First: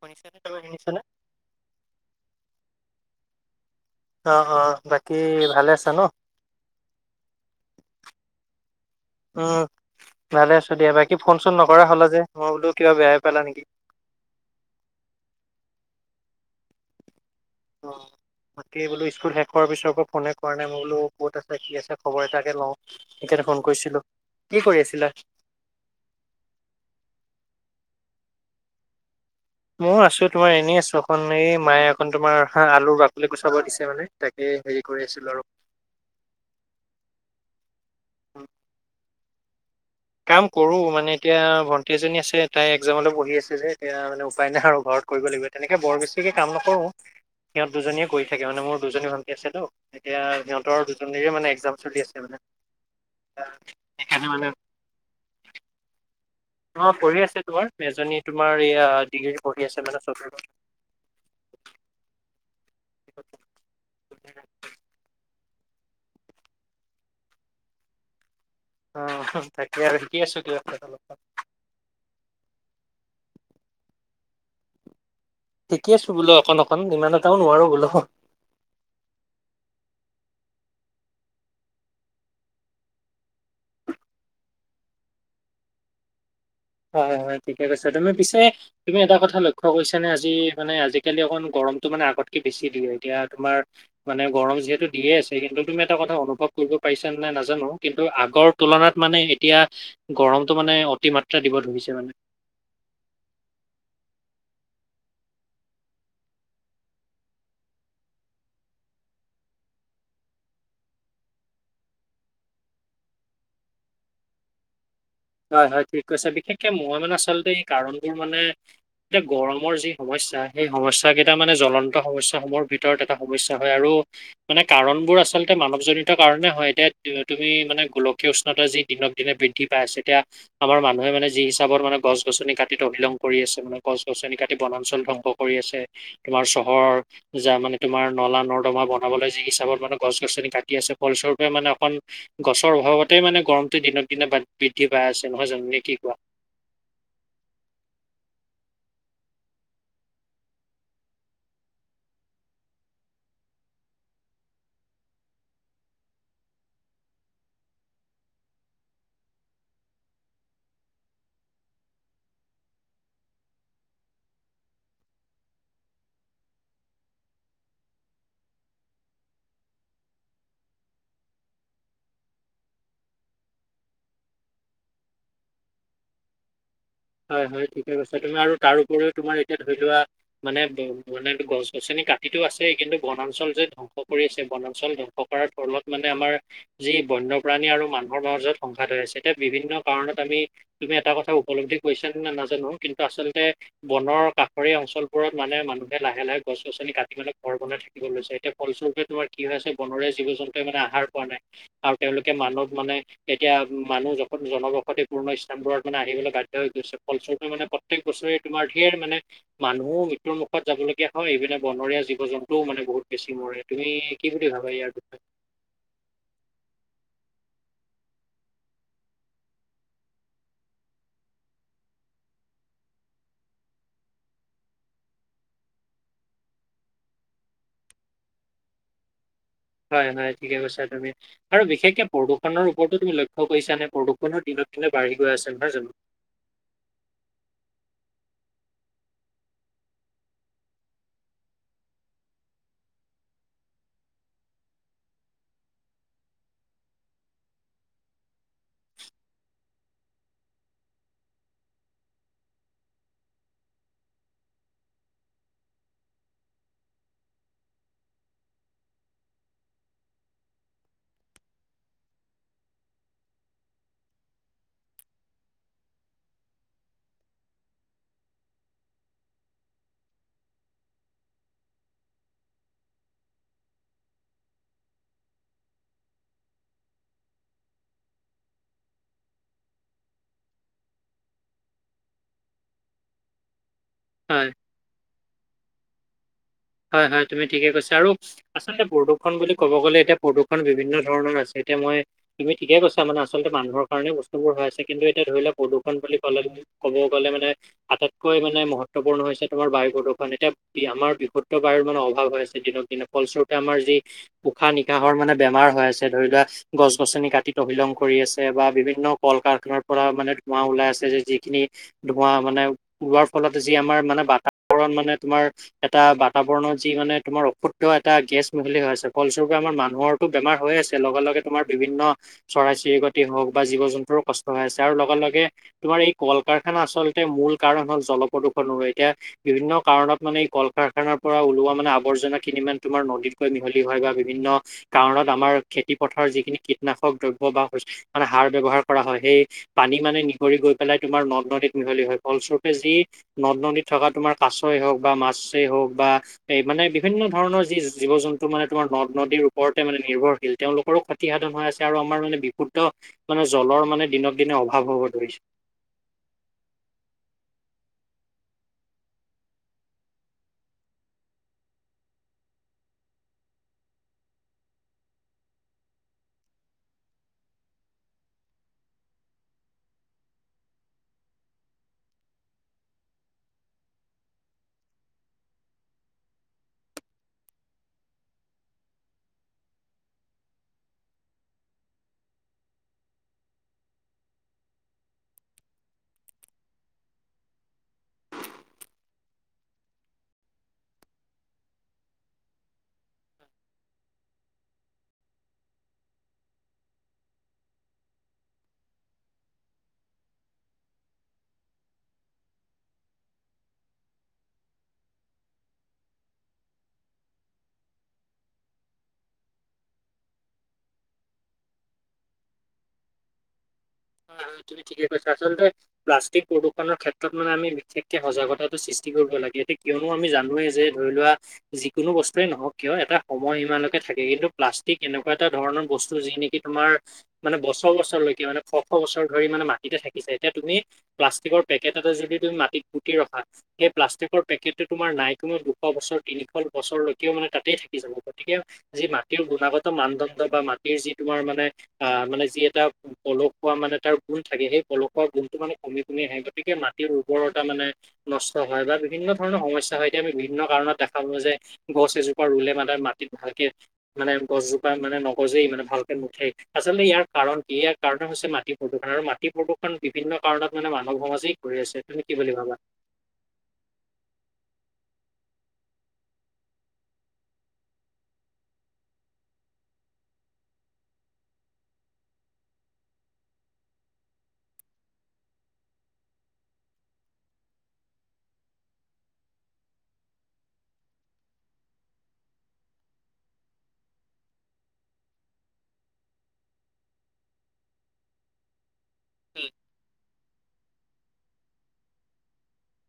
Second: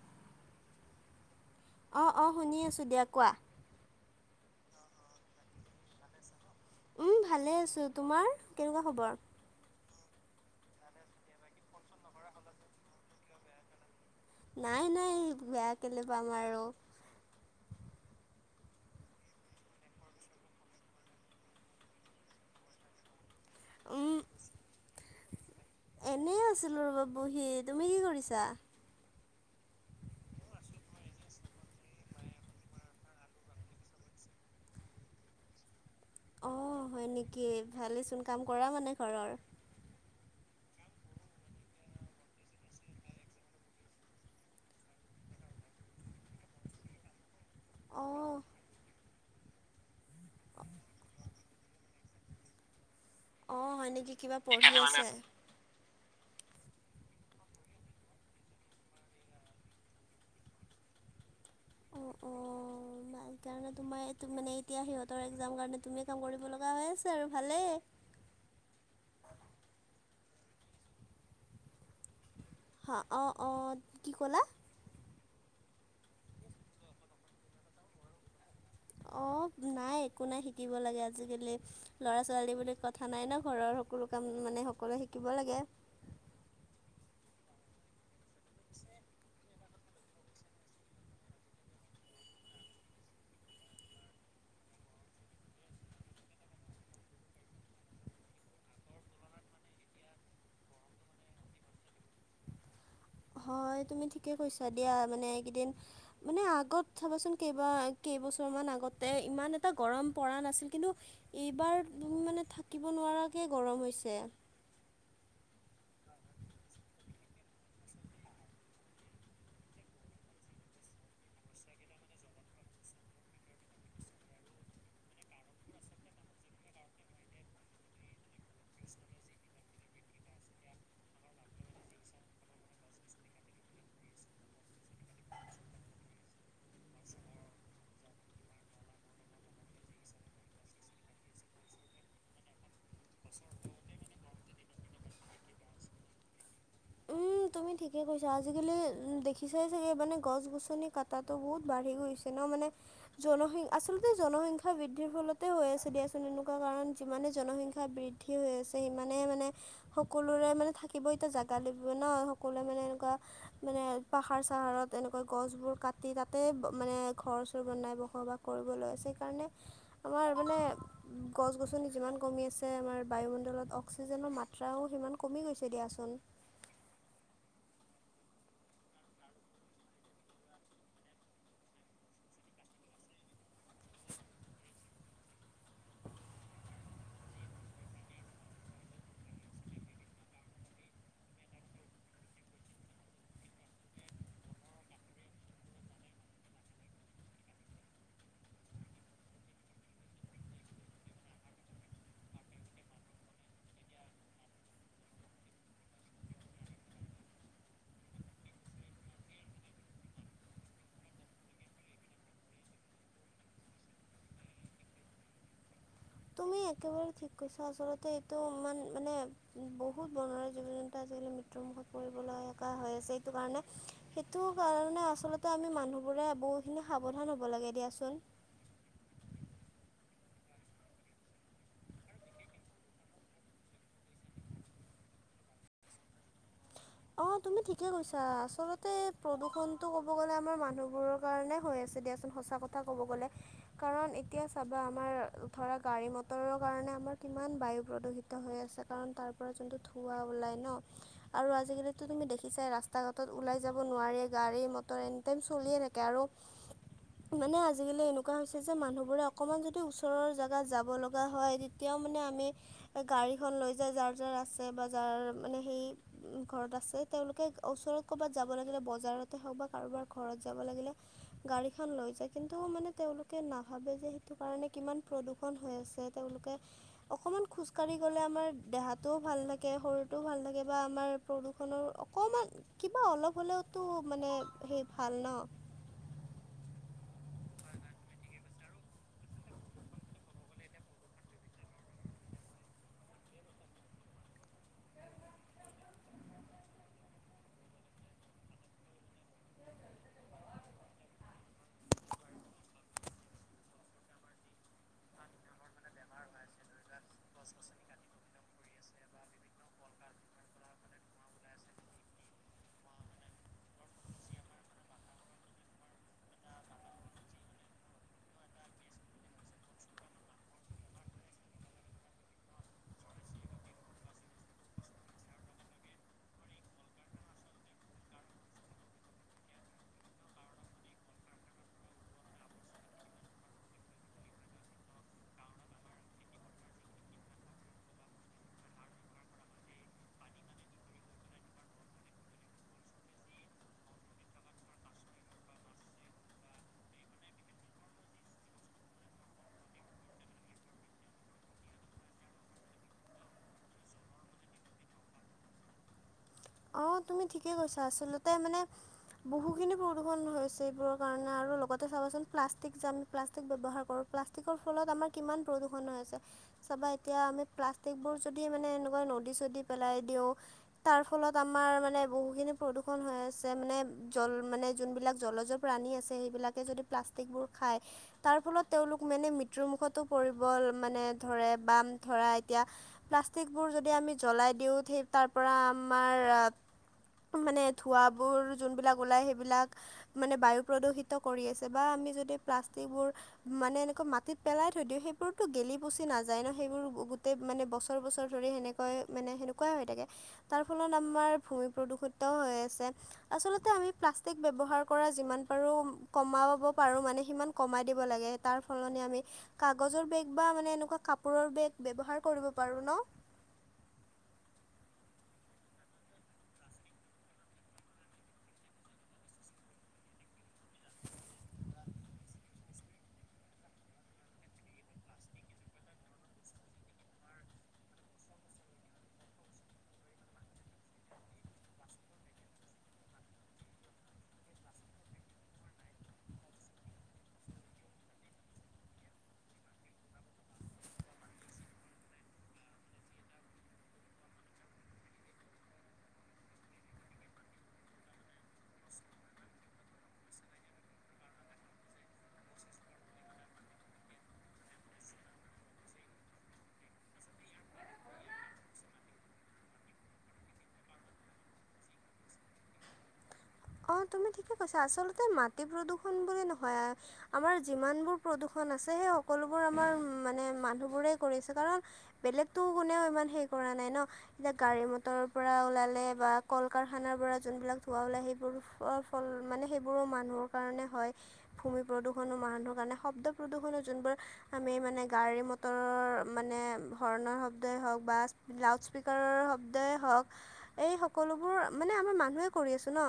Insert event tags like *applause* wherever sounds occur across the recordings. শুনিচা নে তুমি শুনিচানে? অঁ অঁ শুনি আছোঁ দিয়া কোৱা? অঁ অঁ বাকী ভালে আছা ন? উম ভালে আছোঁ তোমাৰ কেনেকুৱা খবৰ? উম ভালে আছোঁ দিয়া বাকী ফোন চোন নকৰা হ'লে যে মই বোলো কিবা বেয়াই পালা নেকি? নাই নাই বেয়া কেলেই পাম আৰু অ। তাকে বোলো স্কুল শেষ হোৱাৰ পিছৰ পৰা ফনে কৰা নাই মই বোলো ক'ত আছা কি আছা খবৰ এটাকে লওঁ। একে দেখোন। উম এনেই আছিলোঁ ৰ'ব বহি তুমি কি কৰিছা? মই আছো তোমাৰ এনেই আছো এখন এই মায়ে এখন তোমাৰ হা আলুৰ বাকলি গুচাব দিছে মানে তাকে হেৰি কৰি আছিলো আৰু অঁ হয় নেকি ভালেইচোন কাম কৰা মানে ঘৰৰ? কাম কৰো মানে এতিয়া ভণ্টি এজনী আছে তাই এক্জামলৈ পহি আছে যে এতিয়া মানে উপায় নাই আৰু ঘৰত। কৰিব লাগিব তেনেকে বৰ বেছিকে কাম নকৰোঁ সিহঁত দুজনীয়ে কৰি অঁ থাকে মানে মোৰ দুজনী ভণ্টি আছেতো। এতিয়া সিহঁতৰ দুজনীৰে মানে এক্জাম চলি আছে মানে। অ হয় নেকি সেইকাৰণে কিবা মানে পঢ়ি আছে? অ পঢ়ি আছে তোমাৰ এজনী তোমাৰয়া ডিগ্ৰী পঢ়ি আছে মানে চতু অ অ ভাল সেইকাৰণে তোমাৰ মানে এতিয়া সিহঁতৰ এ একযাম কাৰণে তুমি কাম কৰিব লগা হৈ আছে আৰু ভালেই। অ তাকেই আৰু শিকি আছো কিবা এটা অলপমান হাঁ অঁ অঁ কি ক'লা শিকি আছো বোলো অকণকণ ইমান এটাও নোৱাৰোঁ বোলো হো অঁ নাই একো নাই শিকিব লাগে আজিকালি ল'ৰা ছোৱালী বুলি কথা নাই ন ঘৰৰ সকলো কাম মানে সকলোৱে শিকিব লাগে হয় হয় ঠিকে কৈছে তুমি পিছে তুমি এটা কথা লক্ষ্য খ গৈছে নে আজি মানে আজিকালি অকণ গৰমতটো মানে আগতকে বেছি দিয়ে এতিয়া তোমাৰ মানে গৰম যিহেতু দিয়ে আছে কিন্তু তুমি এটা কথা অনুভৱ কৰিব পাৰছাে নে নাজানো কিন্তু আগৰ তুলনাত মানে এতিয়া গৰমটো মানে অতিমাত্ৰা দিব ধৰিছে মানে হয় তুমি ঠিকে কৈছা দিয়া মানে এইকেইদিন মানে আগত চাবচোন কেইবা কেইবছৰমান আগতে ইমান এটা গৰম পৰা নাছিল কিন্তু এইবাৰ মানে থাকিব নোৱাৰাকে গৰম হৈছে হয় হয় ঠিক কৈছে বিশেষকে মই মানে আচলতে এই কাৰণবোৰ মানে এতিয়া গৰমৰ যি সমস্যা সেই সমস্যা কেইটা মানে জ্বলন্ত সমস্যাস সমূহৰ ভিতৰত এটা সমস্যা হয় আৰু মানে কাৰণ বোৰ আচলতে মানৱজনিত কাৰণেতে হয় এতিয়া তুমি মানে গোল উষ্ণতা যি দিনক দিনে বৃদ্ধি পাই আছে এতিয়া আমাৰ মানুহে মানে যি হিচাপত মানে গছ গছনি কাটিত অভিলং কৰি আছে মানে গছ গছনি কাটি বনাঞ্চল ধ্বংস কৰি আছে তোমাৰ চহৰৰ য মানে তোমাৰ নলা নৰ্দমা ব বনাবলৈ যি হিচাপত মানে গছ গছনি কাটি আছে ফলসৰূপে মানে অকণ গছৰ অভাৱতেই মানে গৰমতে দিনক দিনে বৃদ্ধি পাই আছে নহয় জানো ন কি কোৱা। উম, *inaudible* তুমি ঠিকে কৈছা আজিকালি দেখিছাই চাগে মানে গছ গছনি কাটাটো বহুত বাঢ়ি গৈছে ন মানে জনসংখ্যা আচলতে জনসংখ্যা বৃদ্ধিৰ ফলতে হৈ আছে দিয়াচোন এনেকুৱা কাৰণ যিমানে জনসংখ্যা বৃদ্ধি। ঠি হৈ আছে সিমানেইে মানে সকলোৰে মানে থাকিব এতিয়া জাগ কালি নহয় সকলোৱে মানে এনেকুৱা মানে পাহাৰ চাহাৰত এনেকুৱা গছবোৰ কাটি তাতে মানে ঘৰ চৰ বনাই বসাবাস কৰিবলৈ আছে সেইকাৰণে আমাৰ মানে গছ গছনি যিমান কমি আছে আমাৰ বায়ুমণ্ডলত অক্সিজেনৰ মাত্ৰাও সিমান কমি গৈছে দিয়াচোন। হয় হয় ঠিকে কৈছো তুমি আৰু তাৰ উপৰিও তোমাৰ এতিয়া ধৰি লোৱা। মানে ব মানে গছ গছনি কাটিতো আছে কিন্তু বনাঞ্চল যে ধংস কৰি আছে বনাঞ্চল ধ্বংস কৰাৰ ফলত মানে আমাৰ যি বন্যপ্ৰাণী আৰু মানুহৰ মাজাজত সংঘাত হৈ আছে এতিয়া বিভিন্ন কাৰণত আমি। তুমি এটা কথা উপলব্ধি কৰিছা নে নাজানো কিন্তু আচলতে বনৰ কাষৰীয়া অঞ্চলবোৰত মানে মানুহে লাহে লাহে গছ গছনি কাটি মেলাই ঘৰ বনাই থাকে। লৈছে এতিয়া ফলস্বৰূপে তোমাৰ কি হয় আছে বনৰে জীৱ জন্তুৱে মানে আহাৰ পোৱা নাই। আৰু তেওঁলোকে মানৱ মানে এতিয়া মানুহ য জনবসতি পূৰ্ণ ইলানবোৰত মানে আহিবলৈ ব গৈছে ফলচৰটো মানে প্ৰত্যেক বছৰে তোমাৰ ধেৰ মানে মানুহো মৃত্যুৰ মুখত যাবলগীয়া হয় ইপিনে বনৰীয়া জীৱ জন্তুও মানে বহুত বেছি মৰে। তুমি কি বুলি ভাবা ইয়াৰ কথা তুমি একেবাৰে ঠিক কৈছা আচলতে এইটো ইমান মানে। বহুত বনৰৰে জীৱ জন্তু আজিকালি মৃত্যুমুখত পৰিবলৈ একা হৈ আছে সেইটো কাৰণে। সেইটো কাৰণে আচলতে আমি মানুহবোৰে বহুখিনি সাৱধান হ'ব লাগে দিয়াচোন। হয় হয় ঠিকে কৈছা তুমি আৰু বিশেষকে প্ৰদূষণৰ ওপৰতো তুমি লক্ষ্য কৰিছা নে প্ৰদূষণৰ দিনত দিনে বাঢ়ি গৈ আছে নহয় জানো। অ', তুমি ঠিকে কৈছা, আচলতে প্ৰদূষণটো ক'ব গ'লে আমাৰ মানুহবোৰৰ কাৰণে হৈ আছে দিয়া সঁচা কথা ক'ব গ'লে কাৰণ এতিয়া চাবা, আমাৰ ধৰা গাড়ী মটৰৰ কাৰণে আমাৰ কিমান বায়ু প্ৰদূষিত হৈ আছে, কাৰণ তাৰ পৰা যোনটো ধৱা ওলাই ন, আৰু আজিকালি টো তুমি দেখিছাই, ৰাস্তা ঘাটত ওলাই যাব নোৱাৰি, গাড়ী মটৰ এনি টাইম চলিয়ে থাকে আৰু *inaudible* মানে আজিকালি এনেকুৱা হৈছে যে মানুহবোৰে অকণমান যদি ওচৰৰ জেগাত যাব লগা হয়, তেতিয়াও মানে আমি গাড়ীখন লৈ যায়, যাৰ যাৰ আছে বা যাৰ মানে সেই, ঘৰত আছে। এই তেওঁলোকে ওচৰত ক'ৰবাত যাব লাগিলে বজাৰতে হওক বা কাৰোবাৰ ঘৰত যাব লাগিলে গাড়ী খন লৈ যায়, কিন্তু মানে তেওঁলোকে নাভাবে যে সেইটো কাৰণে কিমান প্ৰদূষ ষণ হৈ আছে, তেওঁলোকে অকণমান খোজকাঢ়ি গ'লে আমাৰ দেহাটোও ভাল, লাকে শৰীৰটোও ভাল থাকে, বা আমাৰ প্ৰদু খনৰ অকণমান, কিবা অলপ হ'লেওতো মানে হয়। সেই ভাল ন। হয় হয় তুমি ঠিকে কৈছা আৰু আচলতে প্ৰদূৰ্ষণ বুলি ক'ব গ'লে এতিয়া প্ৰদূৰ্ষণ বিভিন্ন ধৰণৰ আছে এতিয়া মই তুমি ঠিকেছা মানে আচলতে মানুহৰ কাৰণে বসুৰ হৈ আছে কিন্তু এতিয়া ধৰিলে প্ৰদূষ বুলি কলে তুমি ক'ব গ'লে মানে আটাইতকৈ মানে মহত্বপূৰ্ণ হৈছে তোমাৰ বায়ু প্ৰদূৰণ এতিয়া আমাৰ বিহুত টো মানে অভাৱ হৈ আছে দিনক দিনে ফলস্বৰূপে আমাৰ যি উশাহ নিশাহৰ মানে বেমাৰ হয় আছে, ধৰি লোৱা, গছ গছনি কাটি তহিলং কৰি আছ। চে বা বিভিন্ন কল কাৰখানাৰ পৰা মানে ধোৱা ওলাই আছে যে যিখিনি ধোৱা মানে ওলোৱাৰ ফলত যি আমাৰ মানে বাতাবৰণ মানে তোমাৰ এটা বাত তাবৰণৰ যি মানে তোমাৰ অশুদ্ধ এটা গেছ মিহলি হৈ আছে, ফলস্বৰূপে আমাৰ মানুহৰটো বেমাৰ হৈ আছে লগে লগে তোমাৰ বিভিন্ন চৰাই চিৰিকতি হওক বা জীৱ জন্তুৰো কষ্ট হৈ আছে, আৰু লগে লগে তোমাৰ এই কল কাৰখানা আচলতে মূল কাৰণ হল জল প্ৰদূষণৰোঁ, এতিয়া বিভিন্ন কাৰণত মানে এই কলকাৰ খানাৰ পৰা ওলোৱা মানে আৱৰ্জনা খিনি মান তোমাৰ নদীতকৈ মিহলি হয় বা বিভিন্ন কাৰণত আমাৰ খেতি পথাৰৰ যিখিনি কীটনাশক দ্ৰব্য বা শৈছ মানে সাৰ ব্যয়ৱহাৰ কৰা হয় সেই পানী মানে নিগৰি গৈ পেলাই তোমাৰ নদ নদীত মিহলি হয় ফলস্বৰূপে যি নদ নদীত থকা তোমাৰ কাছই হওক বা মাছেই হওক বা এ' মানে বিভিন্ন ধৰণৰ যি জীৱ জন্তু মানে তোমাৰ নদ নদীৰ ওপৰতে মানে নিৰ্ভৰশীল তেওঁলোকৰো খত তিসাধন হৈ আছে আৰু আমাৰ মানে বিশুদ্ধ মানে জলৰ মানে দিনক দিনে অভাৱ হ'ব ধৰিছে। অ' তুমি ঠিকেই কৈছা, আচলতে মানে বহুখিনি প্ৰদূৰণ হৈছে এইবোৰৰ কাৰণে, আৰু লগতে চাবাচোন প্লাষ্টিক যে আমি প্লাষ্টিক ব্যৱহাৰ কৰো। প্লাষ্টিকৰ ফলত আমাৰ কিমান প্ৰদূষণ হৈ আছে। চাবা এতিয়া আমি প্লাষ্টিকবোৰ যদি মানে এনেকুৱা নদী চদী পেলাই দিওঁ। তাৰ ফলত আমাৰ মানে, বহুখিনি প্ৰদূষণ হৈ আছে, মানে জল, মানে যোনবিলাক জলজ প্ৰাণী আছে, সেইবিলাকে যদি প্লাষ্টিকবোৰ খায় তাৰ ফলত তেওঁলোক মেনে মৃত্যুৰমুখতো পৰিব মানে ধৰে, বাম ধৰা এতিয়া প্লাষ্টিকবোৰ যদি আমি জ্বলাই দিওঁ, থেই তাৰ পৰা আমাৰ আ মানে ধোঁৱাবোৰ যোনবিলাক ওলায়, সেইবিলাক মানে বায়ু প্ৰদূষিত কৰি আছে বা আমি যদি প্লাষ্টিকবোৰ মানে এনেকা মাটিত পেলাই থৈ দিওঁ, সেইবোৰতো গেলি পুচি নাযায় ন, সেইবোৰ গো গোটেই মানে বছৰ বছৰ ধৰি সেনেক কৈ, মানে সেনেকুৱাই হৈ থাকে। তাৰ ফলত আমাৰ ভূমি প্ৰদূষিতও হৈ আছে। আচলতে আমি প্লাষ্টিক ব্যৱহাৰ কৰা যিমান পৰো, কমাবব পাৰো মানে, সিমান কমাই দিব লাগে, তাৰ সলনি আমি কাগজৰ বেগ বা মানে এনেকুৱা কাপোৰৰ বেগ ব্যৱহাৰ কৰিব পাৰো ন। অ' হয়, তুমি ঠিকে কৈছা আচলতে প্লাষ্টিক প্ৰদূষণৰ ক্ষেত্ৰত মানে আমি বিশেষকে সজাগতাটো সৃষ্টি কৰিব লাগে এতি কিয়নো আমি জানোৱে যে ধৰি লোৱা যিকোনো বস্তুয়েই নহওক কিয় এটা সময় ইমানলকে থাকে কিন্তু প্লাষ্টিক এনেকুৱা এটা ধৰণৰ বস্তু যি নি কি তোমাৰ মানে বছৰ বছৰলৈকে মানে শ শ বছৰ ধৰি মানে মাটিতে থাকিছে যায় এতিয়া তুমি প্লাষ্টিকৰ পেকেট এটা যদি তুমি মাটিত পুটি ৰখা সেই প্লাষ্টিকৰ পেকেটটো তোমাৰ নাই কোনো দুশ বছৰ তিনিশ বছৰলৈকেও মানে তাতেই থাকি যাব গতিকে যি মাটিৰ গুণাগত মানদণ্ড বা মাটিৰ যি তোমাৰ মানে আহ মানে যি এটা পলোক পোৱা মানে তাৰ গুণ থাকে সেই পলসুৱা গুণটো মানে কমি কমি আহে গতিকে মাটিৰ উৰ্বৰতা মানে নষ্ট হয় বা বিভিন্ন ধৰণৰ সমস্যা হয় এতিয়া আমি বিভিন্ন কাৰণত দেখা পালো যে গছ এজোপা ৰুলে মানে মাটিত ভালকে মানে গছজোপা মানে নগজেই মানে ভালকে মুঠেই আচলতে ইয়াৰ কাৰণ কি ইয়াৰ কাৰ ন হৈছে মাটি প্ৰদূষণ আৰু মাটি প্ৰদূষণ বিভিন্ন কাৰণত মানে মানৱ সমাজেই কৰি আছে তুমি কি বুলি ভাবা অ তুমি ঠিকে কৈছা আচলতে মাটি প্ৰদূষন বোলি নহয় আমাৰ যিমানবোৰ প্ৰদূষণ আছে সেই সকলোবোৰ আমাৰ মানে মানুহবোৰেই কৰিছে কাৰণ বেলেগতটো কোনেও ইমান হেই কৰা নাই ন। এতিয়া গাড়ী মটৰৰ পৰা ওলালে বা কল কাৰখানাৰ পৰা যোনবিলাক ধোৱা ওলাই সিবিলাক। সেইবোৰ ফ ফল মানে, সেইবোৰো মানুহৰ কাৰণে হয়। ভূমি প্ৰদূৰণো মানুহৰ কাৰণে, শব্দ প্ৰদূষণো যোনবোৰ। আমি মানে গাড়ী মটৰৰ মানে হৰ্ণৰ শব্দই হওঁক বা। লাউড স্পীকাৰৰ শব্দই হওঁক, এই সকলোবোৰ, মানে আমাৰ মানুহেই কৰি আছো ন।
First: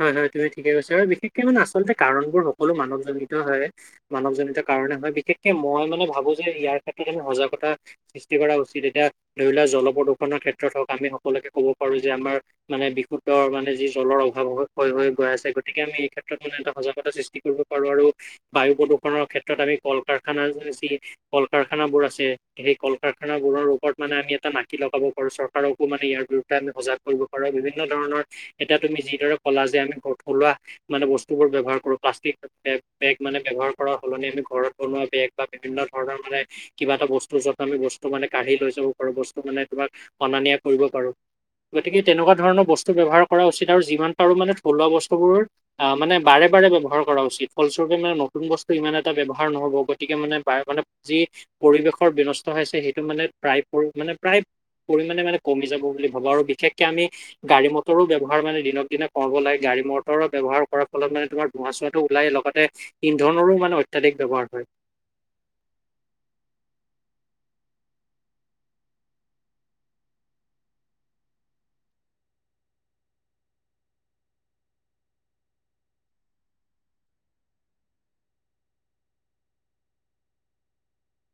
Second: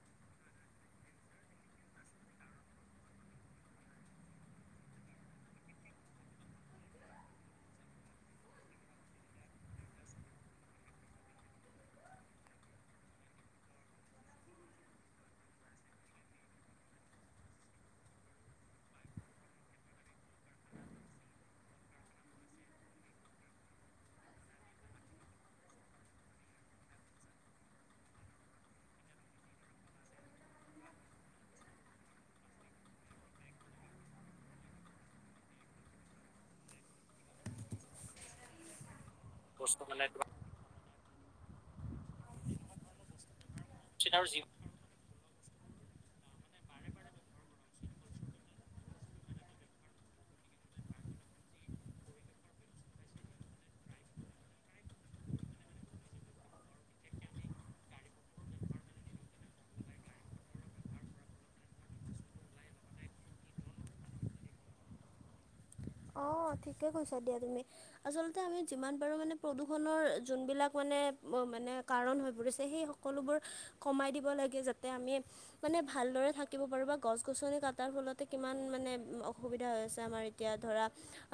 হয় হয় তুমি ঠিকে কৈছা আৰু বিশেষকে মানে আচলতে কাৰণবোৰ সকলো মানৱজনিত হয়। মানৱ জনিতাৰ কাৰণে হয় বিশেষকে মই মানে ভাবোঁ যে ইয়াৰ ক্ষেত্ৰত আমি সজাগতা। সৃষ্টি কৰা উচিত এতিয়া ধৰি লোৱা জল প্ৰদূষণৰ ক্ষেত্ৰত হওঁক আমি সকলোকে ক'ব পাৰো যে আমাৰ। মানে বিশুদ্ধৰ মানে যি জলৰ অভাৱ হয়। হয় হয় গৈ আছে গতিকে আমি এই ক্ষেত্ৰত মানে এটা সজাগতা সৃষ্টি কৰিব পাৰোঁ আৰু। বায়ু প্ৰদূৰণৰ ক্ষেত্ৰত আমি কল- কাৰখানাৰ। কল -কাৰখানা বোৰ আছে সেই কল -কাৰখানা বোৰৰ ওপৰত মানে আমি এটা নাটি লগাব পাৰো চৰকাৰ। আৰু কো মানে ইয়াৰ বিৰুদ্ধে আমি সজাগ কৰিব পাৰো বিভিন্ন ধৰণৰ এটা তুমি যিদৰে। কলা যে আমি থলুৱা মানে বস্তু বোৰ ব্যয়হাৰ কৰো প্লাষ্টিক। বেগ, বেগ মানে ব্যৱহাৰ কৰাৰ সলনি আমি ঘৰত বনোৱা বেগ বা বিভিন্ন ধৰণৰ মানে। কিবা এটা বস্ত যত আমি গছতো মানে কাঢ়ি লৈ যাব পাৰো বস্তু। তোমাক অনা নিয়া কৰিব পাৰো গতিকে তেনেকুৱা ধৰণৰ বস্তু ব্যৱহাৰ কৰা উচিত আৰু। আৰু মানে থলুৱা বস্তুবোৰ। অ মানে বাৰে বাৰে ব্যৱহাৰ কৰা উচিত ফলস্বৰূপে মানে নতুন বস্তু ইমান এটা ব্যৱহাৰ নহ'ব গতিকে মানে বাৰে মানে। যি পৰিৱেশৰ বিনষ্ট হৈছে সেইটো মানে প্ৰায় পৰো মানে প্ৰায়। পৰিমাণে মানে কমি যাব বুলি ভাবো আৰু বিশেষকে আমি গাড়ী মটৰো ব্যৱহাৰ মানে দিনক দিনক। কলব নাই গাড়ী মটৰৰ ব্যৱহাৰ কৰাৰ ফলত মানে তোমাৰ ধোঁৱা -চোৱাটো ওলাই লগতে। ইন্ধনৰো মানে অত্যাধিক ব্যৱহাৰ হয়। অ ঠিকে কৈছা দিয়া তুমি। আচলতে আমি যিমান পাৰোঁ মানে প্ৰদূষণৰ যোনবিলাক মানে মানে। কাৰণ হৈ পৰিছে সেই সকলোবোৰ কমাই দিব লাগে যাতে আমি। মানে ভালদৰে থাকিব পাৰো বা গছ- গছনি কটাৰ ফলতে কিমান মানে অসুবিধা হৈ আছে আমাৰ। এতিয়া ধৰা।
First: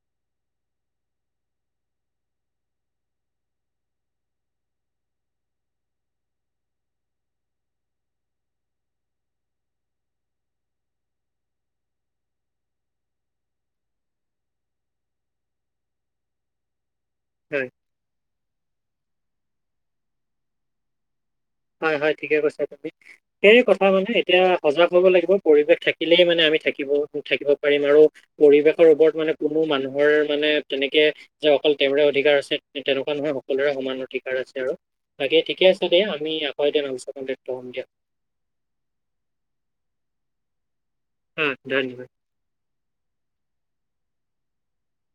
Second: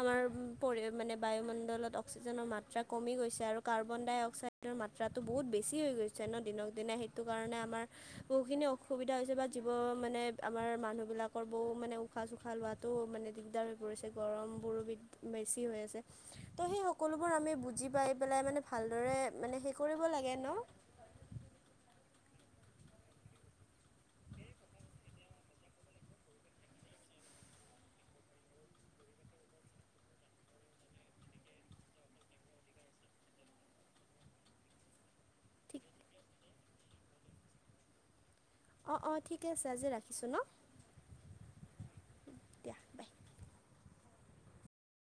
আমাৰ পৰি মানে বায়ুমণ্ডলত অক্সিজেনৰ মাত্ৰা কমি গৈছে আৰু কাৰ্বন -ডাই- অক্সাইড। ৰ মাত্ৰাটো বহুত বেছি হৈ গৈছে ন দিনক দিনানে সেইটো কাৰণে আমাৰ। বহুখিনি অসুবিধা হৈছে বা জীৱ মানে আমাৰ মানুহবিলাকৰ বহু মানে। শুশাহ- চুখাহ লোৱাটো মানে দিগদাৰ হৈ পৰিছে গৰম। বোৰ বেছি সেই সকলোবোৰ আমি হয় বুজি পাইলাই মানে ভাল। দৰে মানে হে কৰিব লাগে ন। হয় হয় ঠিকে কৈছা তুমি। সেই কথা মানে এতিয়া সজাগ হ'ব লাগিব পৰিৱেশ থাকিলেই মানে আমি থাকিব থাকিব পাৰিম আৰু। পৰিৱেশৰ ওপৰত মানে কোনো মানুহৰ মানে তেনেকে। যে অকল তেওঁৰে অধিকাৰ আছে তেনেকুৱা নহয় সকলোৰে সমান অধিকাৰ আছে আৰু। তাকে ঠিকে ঠিক আছে দিয়া আমি আকৌ এদিন দিয়া। অঁ অঁ ঠিকে আছে আজি ৰাখিছোঁ ন। উম ধন্যবাদ। দিয়া বাই